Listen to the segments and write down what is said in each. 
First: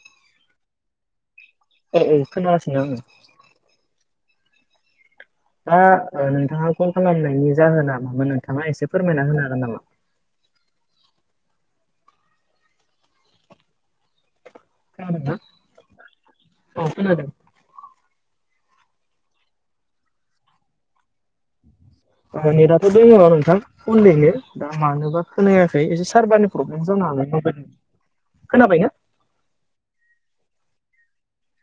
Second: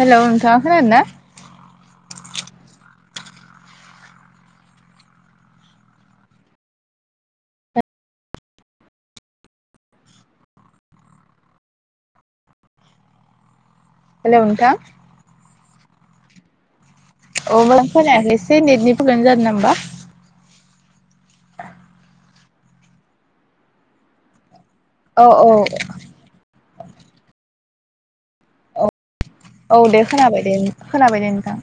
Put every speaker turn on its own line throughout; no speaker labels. Hello नोंथाङा खोनादों ना
औ खोनासिनो आङो दा ओ नोंथाङा फन खालामनायनि जाहोना मामोन नोंथाङा एसे फोरमायना होनो हागोन नामा
हेलौ नोंथां
औ नोंथां औ खोनादों
अब खोनायाखै एसे नेटनि फ्रब्लेम जादों ना होमबा [unintelligible]
नेटाथ' दङ नोंथां अनैनो दा मानोबा
औ औ
खोनायाखै एसे सारभारनि प्रब्लेम जानो हागोन म खोनाबाय
औ
ना
औ दे खोनाबाय दे खोनाबाय दे नोंथां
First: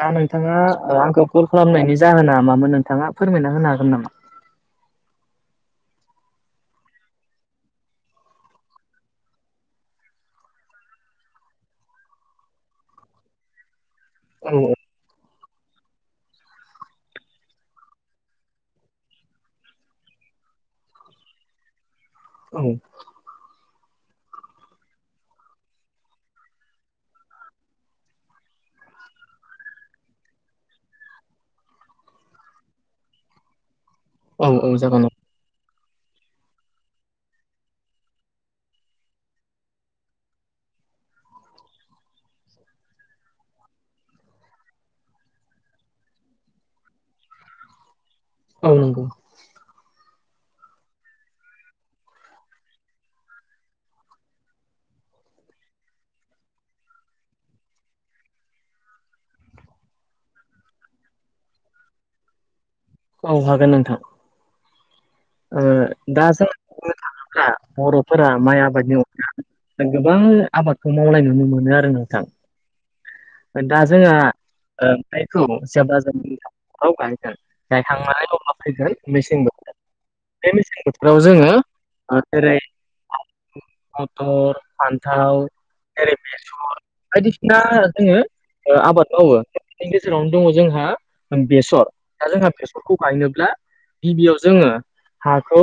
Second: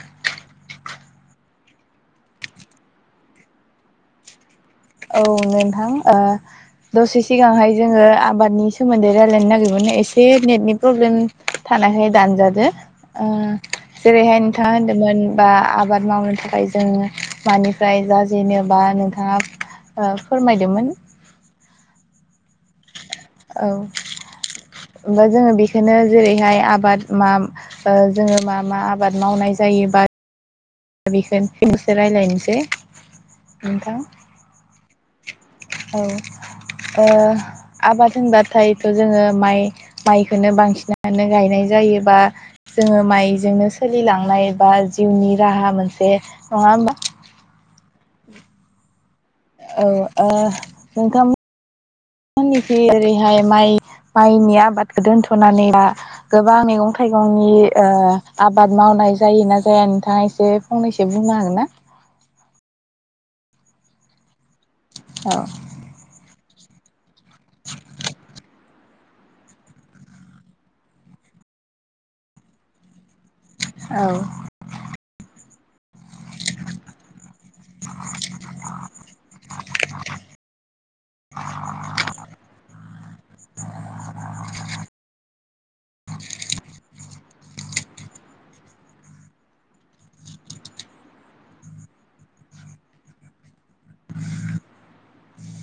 दा नोंथाङा आंखौ कल खालामनायनि जाहोना मामोन नोंथाङा फोरमायना होनो हागोन नामा
औ नोंथां ओ दसे सिगांहाय जोङो आबादनि सोमोन्दै रायजलायनो नागिरोमोन एसे नेटनि प्रब्लेम थानायखाय दानजादो ओ जेरैहाय
औ
नोंथाङा होनदों मोन बा आबाद मावनो थाखाय जों मानिफ्राय जाजेनो बा नोंथाङा ओ फोरमायदोंमोन
[inaudible]
औ ओमबा जोङो बेखौनो जेरैहाय आबाद मा ओ जोङो मा मा आबाद मावनाय जायोबा दा बेखौनो फिन एसे रायज्लायनोसै नोंथां
औ औ जागोन औ
औ ओ आबाद होनबाथायथ' जोङो माइ माइखोननो बांसिनानो गायनाय जायोबा जोङो माइजोंनो सोलिलांनाय बा जिउनि राहा मोनसे नङा होमबा।
औ नंगौ।
औ ओ नोंथां मोनिखै ओरैहाय माइ माइनि आबादखौ दोनथ'नानै बा गोबां मैगं थाइगंनि ओ आबाद मावनाय जायोना जाया नोंथाङा एसे फंनैसो बुंनो हागोन ना
औ हागोन नोंथां
औ
ओ दा जोङो बुंनो थाङोब्ला बर'फोरा माइ आबादनि अ गोबां आबादखौ मावलनाय नुनो मोनो आरो नोंथां ओदा जोंहा
ओ
ओ माइखौ जेब्ला जों [unintelligible] गायगोन गायखांनानै अब्ला फैगोन मेसें बोथोर बे मेसें बोथोराव जोङो जेरै मथर फान्थाव जेरै बेसर बायदिसिना दा जोङो आबाद मावो बिनि गेजेरावनो दङ जोंहा बेसर दा जोंहा बेसरखौ गायनोब्ला गिबियाव जोङो हाखौ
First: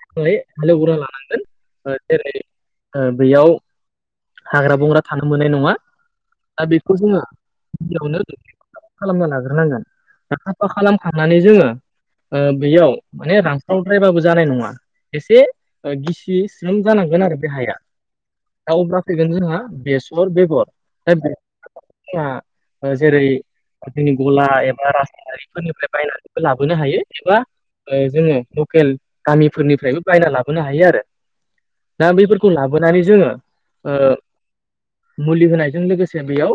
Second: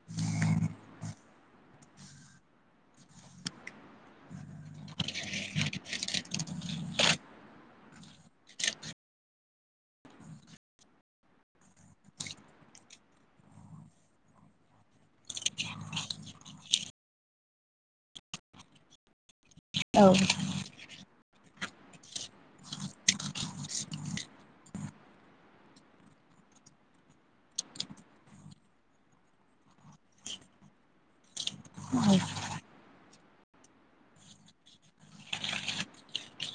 हालेगोरना लानांगोन जेरै बेयाव हाग्रा बंग्रा थानो मोननाय नङा दा बेखौ जोङो गिबियावनो खालामना लाग्रोनांगोन साफा खालामखांनानै जोङो बेयाव माने रानख्रावद्रायबाबो जानाय नङा एसे गिसि स्रोम जानांगोन आरो बे हाया दा अब्ला फैगोन जोंहा
औ जेरै
बेसर बेगर जेरै जोंनि गला एबा रासायनारि फोरनिफ्राय बायनानैबो लाबोनो हायो एबा जोङो लकेल गामिफोरनिफ्रायबो बायना लाबोनो हायो आरो दा बेफोरखौ लाबोनानै जोङो ओ मुलि होनायजों लोगोसे बेयाव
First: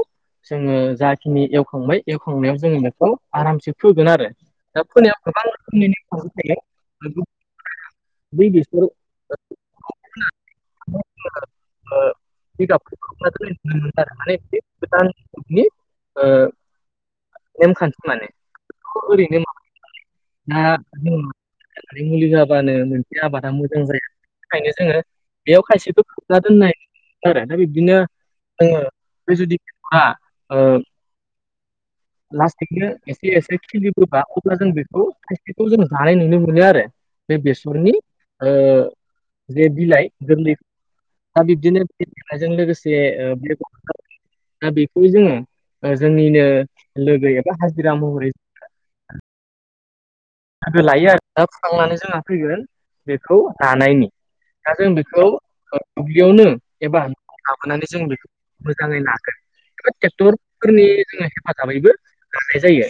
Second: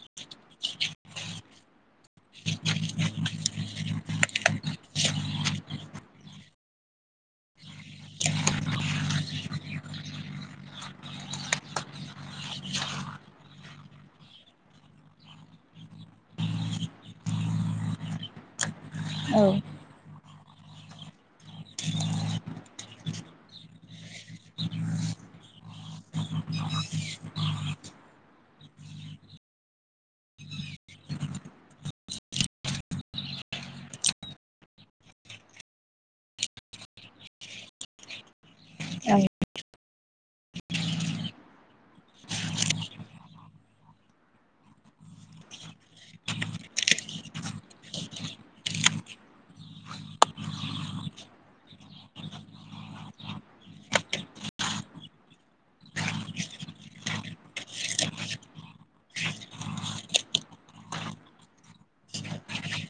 जोङो जाखिनि एवखांबाय एवखांनायाव जोङो बेखौ आरामसे फोगोन आरो दा फोनायाव गोबां रोखोमनि [unintelligible] बि बिसोर [unintelligible] [unintelligible] ओ नेखानथि माने ओरैनो [unintelligible] मुलि जाबानो मोनसे आबादा मोजां जाया थाखायनो जोङो बेयाव खायसेखौ खोबना दोननाय नुदों आरो दा बिब्दिनो बे जुदि [unintelligible] लासैनो एसे एसे खिलिबोबा अब्ला जों बेखौ खायसेखौ जों जानाय नुनो मोनो आरो बे बेसरनि जे बिलाइ गोरलै दा बिब्दिनो लोगोसे [unintelligible] दा बेखौ जोङो जोंनिनो लोगो एबा हाजिरा महरै लोगो लायो आरो दा खांनानै जोंहा फैगोन बेखौ दानायनि दा जों बेखौ दुब्लियावनो एबा लाबोनानै जों बेखौ मोजाङै नागोन एबा ट्रेक्टरफोरनि जोङो हेफाजाबैबो नानाय जायो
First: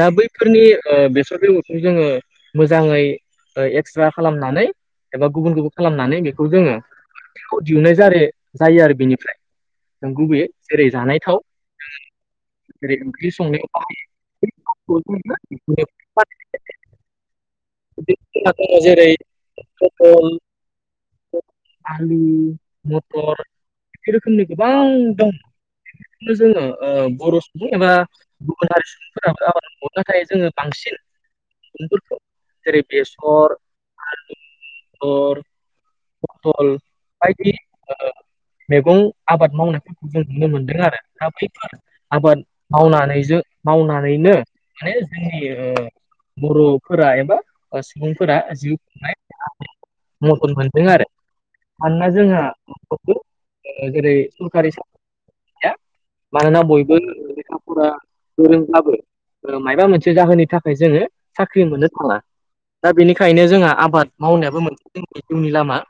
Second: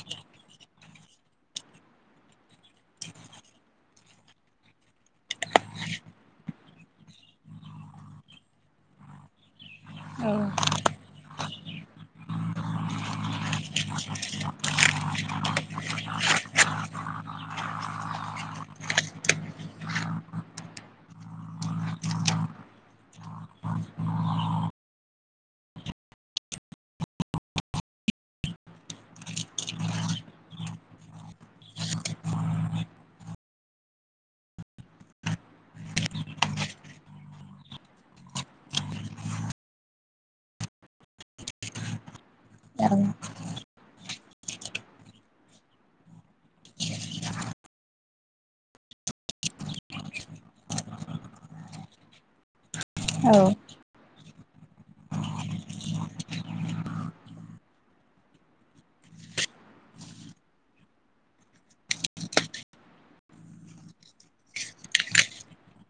दा बैफोरनि ओ बेसर बेगरखौ जोङो मोजाङै ओ एक्स्रा खालामनानै एबा गुबुन गुबुन खालामनानै बेखौ जोङो बेखौ दिहुननाय जायो जायो आरो बेनिफ्राय नों गुबैय जेरै जानाय थाव ओरै ओंख्रि संनायाव बाहायो [unintelligible] [unintelligible] बुङो जेरै पटल आलु मथर बे रोखोमनि गोबां दं [unintelligible] जोङो बर' सुबुं एबा गुबुनारि सुबुंफोराबो आबाद मावो नाथाय जोङो बांसिन जेरै बेसर आलु मटर पटल बायदि ओ मैगं आबाद मावनायफोरखौ जों नुनो मोनदों आरो दा बैफोर आबाद मावनानै जों मावनानैनो माने जोंनि बर'फोरा एबा सुबुंफोरा जिउ खुंनाय मदद मोनदों आरो मानोना जोंहा बयबो
औ
जेरै सरकारि [unintelligible] मानोना बयबो लेखा फरा गोरोंब्लाबो ओ मायाबा मोनसे जाहोननि थाखाय जोङो साख्रि मोननो थाङा दा बेनिखायनो जोंहा आबाद मावनायाबो मोनसे जोंनि जिउनि लामा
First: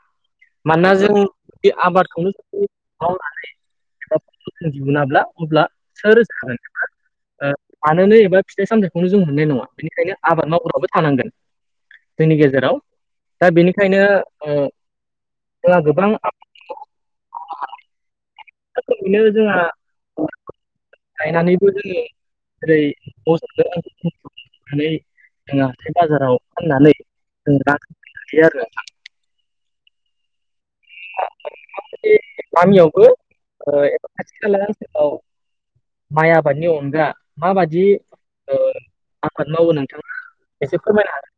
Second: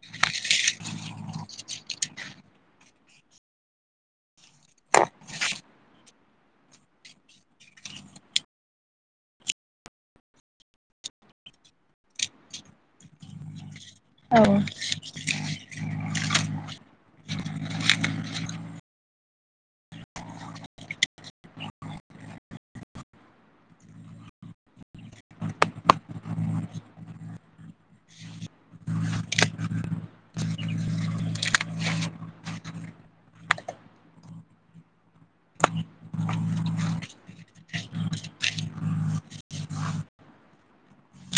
मानोना जों बे आबादखौनो जों मावनानै एबा [unintelligible] दिहुनाब्ला अब्ला सोर [unintelligible] ओ जानोनो एबा फिथाइ सामथायाइखौनो जों मोननाय नङा बेनिखायनो आबाद मावग्राबो थानांगोन। जोंनि गेजेराव दा बेनिखायनो ओ जोंहा गोबां दा ओरैनो जोंहा गायनानैबो जोङो ओरै [unintelligible] नानै जोङो हाथाइ बाजाराव फाननानै जों रां आरजिनो हायो आरो नोंथां
[inaudible]
बे गामियावबो ओ एबा खाथि खाला ओनसोलाव माइ आबादनि अनगा माबादि ओ आबाद मावो नोंथाङा एसे फोरमायनो हागोन।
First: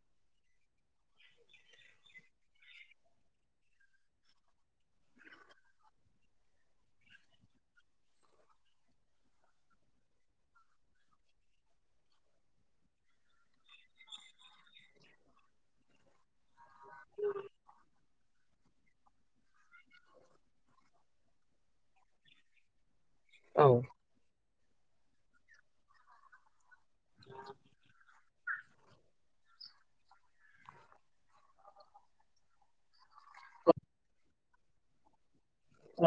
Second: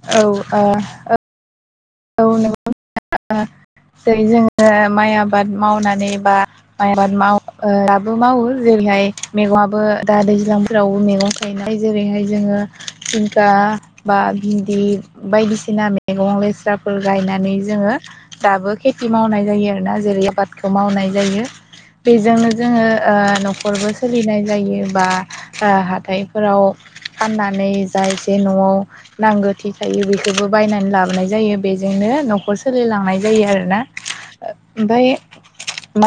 औ ओ ओ औ नंगौ जेरै जोङो माइ आबाद मावनानै बा माइ आबाद माव ओ दाबो मावो जेरैहाय मैगङाबो दा दैज्लांफोरावबो मैगं गायनाय जेरैहाय जोङो जिंखा बा बिन्दि बायदिसिना मैगं लेस्राफोर गायनानै जोङो दाबो खेथि मावनाय जायो आरोना जेरै आबादखौ मावनाय जायो। बेजोंनो जोङो
हागोन
न'खरबो सोलिनाय जायो बा हाथायफोराव फाननानै जा एसे न'आव नांगौ थि थायो बेखौबो बायनानै लाबोनाय जायो बेजोंनो न'खर सोलिलांनाय जायो आरोना ओमफ्राय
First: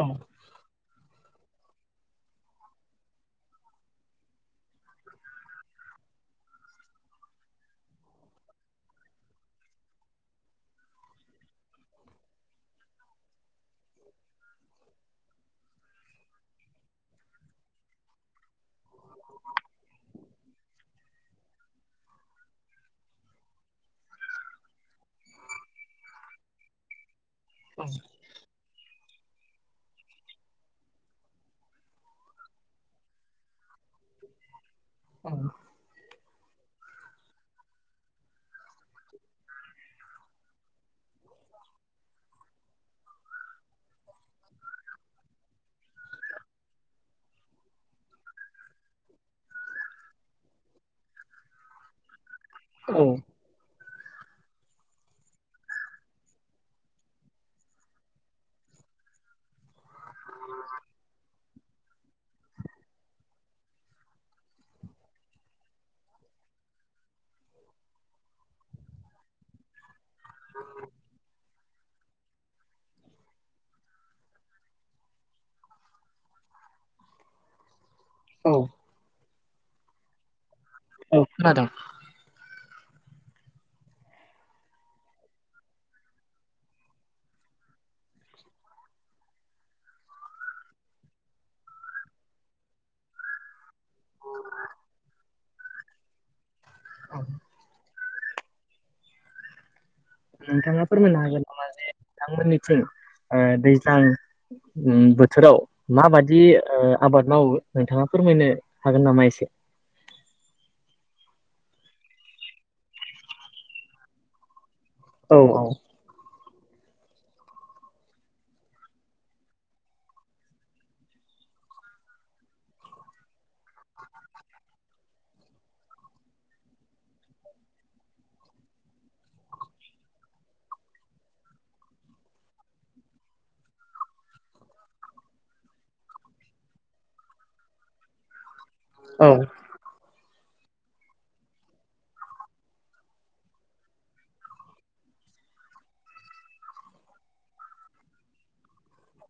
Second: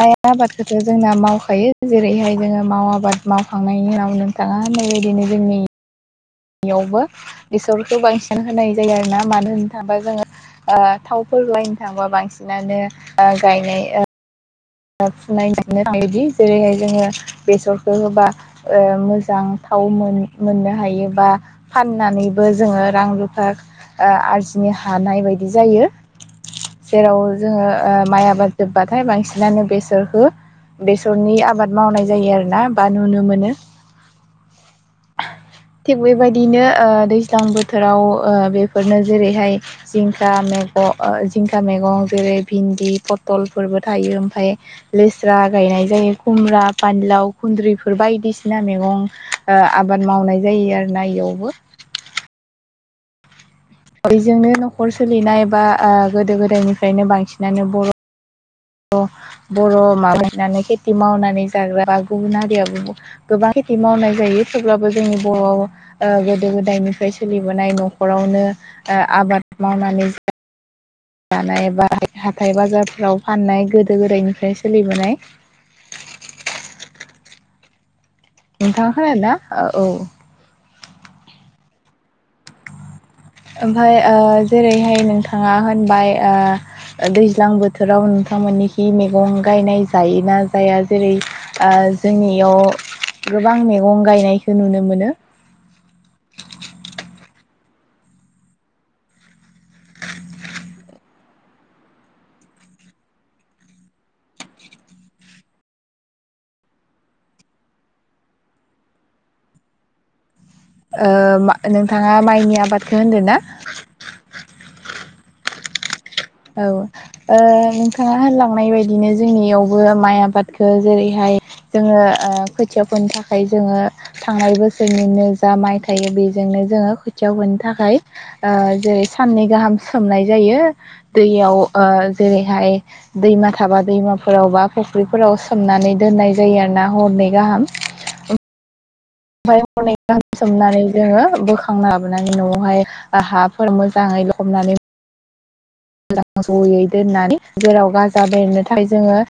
औ
आबाद जोंना मावखायो जेरैहाय जोङो माव आबाद मावखांनायनि उनाव नोंथाङा बेबायदिनो जोंनि बेयावबो बेसरखौ बांसिन होनाय जायो आरोना मानो होननो थाङोबा जोङो ओ थावफोर लायनो थांबा बांसिनानो गायनाय ओ [unintelligible] थाङोदि जेरैहाय जोङो बेसरखौ होबा ओ मोजां थाव मोननो हायोबा फाननानैबो जोङो रां रुफा ओ आरजिनो हानाय बायदि जायो। जेराव जोङो ओ माइ आबाद जोब्बाथाय बांसिन बिनो बेसरखौ बेसरनि आबाद मावनाय जायो आरोना बा नुनो मोनो।
औ
थिग बेबायदिनो ओ दैज्लां बोथोराव ओ बेफोरनो जेरैहाय जिंखा मैग ओ जिंखा मैगं जेरै भिन्दि फथलफोरबो थायो। [unintelligible] लेस्रा गायनाय जायो खुमब्रा फानलाव खुन्द्रिफोर बायदिसिना मैगं ओ आबाद मावनाय जायो आरो ना बेयावबो।
औ
बयजोंनो न'खर सोलिनाय बा ओ गोदो गोदायनिफ्रायनो बांसिनानो बर' बर' माबायनानै खेथि मावनानै जाग्रा बा गुबुन हारिया गोबां खेथि मावनाय जायो थेवब्लाबो जोंनि बर' ओ गोदो गोदायनिफ्राय सोलिबोनाय न'खरावनो ओ आबाद मावनानै
औ
लानाय बा हाथाय बाजारफोराव फाननाय गोदो गोदायनिफ्राय सोलिबोनाय
औ
नोंथाङा खोनादों ना औ औ
औ खोनादोंं।
ओमफ्राय ओ जेरैहाय नोंथाङा होनबाय दैज्लां बोथोराव नोंथांमोननिखि मैगं गायनाय जायोना जाया? जेरै जोंनियाव गोबां मैगं गायनायखौ नुनो मोनो।
औ नोंथाङा फोरमायनो हागोन नामा जे नोंथांमोननिथिं दैज्लां बोथोराव माबाददि आबाद मावो नोंथाङा फोरमायनो हागोन नामा एसे?
नोंथाङा माइनि आबादखौ होनदों ना?
औ औ।
औ। नोंथाङा होनलांनाय बायदिनो जोंनियावबो माइ आबादखौ जेरैहाय जोङो खोथियाफोरनि थाखाय जोङो थांनाय बोसोरनिनो जा माइ थायो बेजोंनो जोङो खोथियाव होनो थाखाय जेरै साननै गाहाम सोमनाय जायो दैयाव जेरैहाय दैमा थाबा दैमाफोरावबा फुख्रिफोराव सोमनानै दोननाय जायो आरो ना हरनै गाहाम
औ।
है गाहाम सोमनानै जोङो बोखां लाबोनानै न'आवहाय हाफोर मोजाङै हमनानै जयै दोननानै जेराव गाजा बेरनोथाखाय जोङो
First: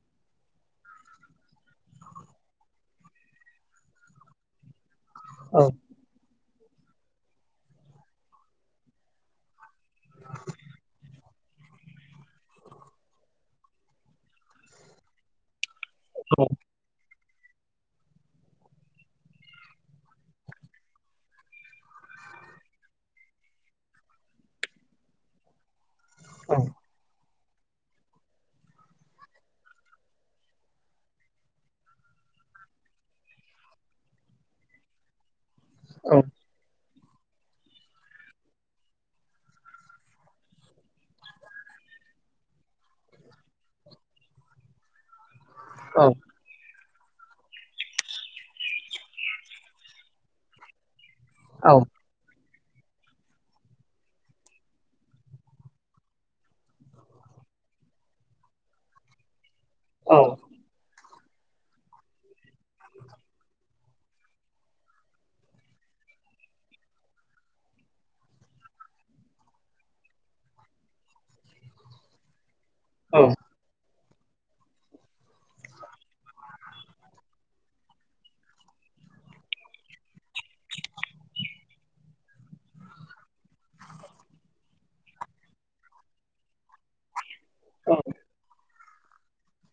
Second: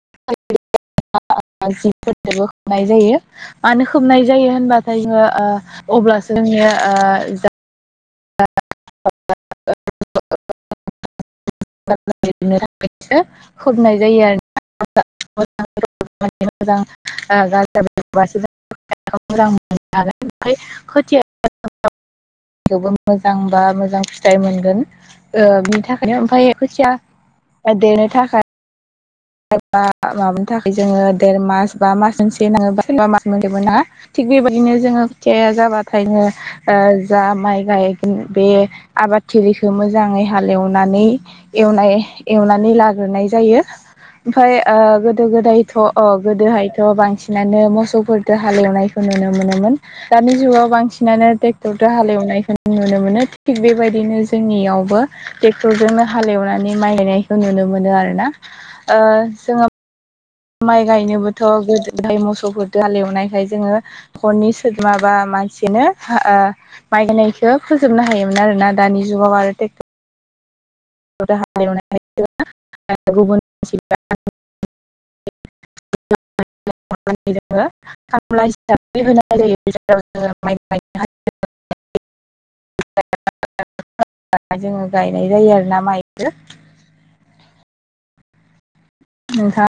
जिफोरजोंबो होबनाय जायो मानो होबनाय जायो होनबाथाय जोङो
औ
अब्लासो जोंनिया ओ [inaudible] होबनाय जायो आरो [unintelligible] [unintelligible] आ खोथिया [unintelligible] थेवबो मोजां बा मोजां फिथाइ मोनगोन ओ बिनि थाखायनो ओमफाय खोथिया ओ देनो थाखा मा माबानि थाखाय जोङो देर मास बा मास मोनसे नाङोबा सोरबा मास मोनसेबो ना थिग बेबायदिनो जोङो खुथिाया
औ
जाबाथायनो जा माइ गायगोन बे आबादथिलिखौ मोजाङै हालेवनानै एवनाय एवनानै लाग्रोनाय जायो। ओमफ्राय गोदो गोदायथ' अ
औ औ
गोदोहाय थ बांसिनानो मोसौफोरफोरखौ हालेवनायखौ नुनो मोनोमोन दानि जुगाव बांसिनानो
औ
टेक्टरदो हालेव नायखो नुनो मोनो। थिग बेबायदिनो जोंनियावबो टेक्टरजोंनो हालेवनानै माइ गानाय नुनो मोनो आरोना ओ जोङो
औ।
माइ गायनोबोथ' गोदोहाय मोसौफोर दो हाल एवनायखाय जोङो हरनि [unintelligible] मानसिनो हा आ माइ गायनायखो फोजोबनो हायोमोन आरो ना दानि जुगाव आरो टेक्ट
औ
[unintelligible] [unintelligible] जोङो गायनाय जायो आरोना माइखो।
औ।
नोंहा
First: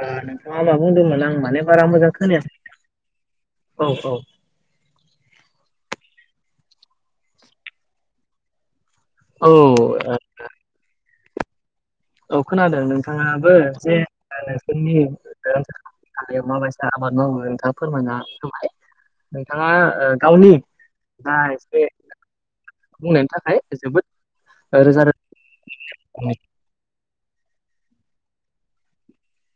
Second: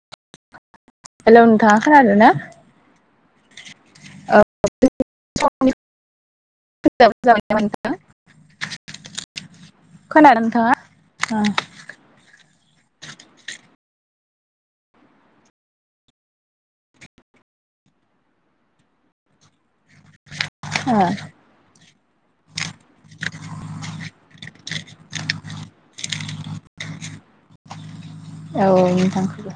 ओ नोंथाङा मा बुंदोंमोन? आं
हेलौ
माने
नोंथाङा
बारा मोजां
खोनादों ना
खोनायासै नोंथां औ औ।
[unintelligible]
औ। औ
खोनादों नोंथाङा? ओं।
औ खोनादों नोंथाङाबो जे नोंसोरनि [unintelligible] थानायाव माबायसा आबाद मावो नोंथाङा फोरमायना [unintelligible] नोंथाङा ओ गावनि दा एसे बुंनायनि थाखाय जोबोद ओ रोजा रो
औ नोंथांखोबो।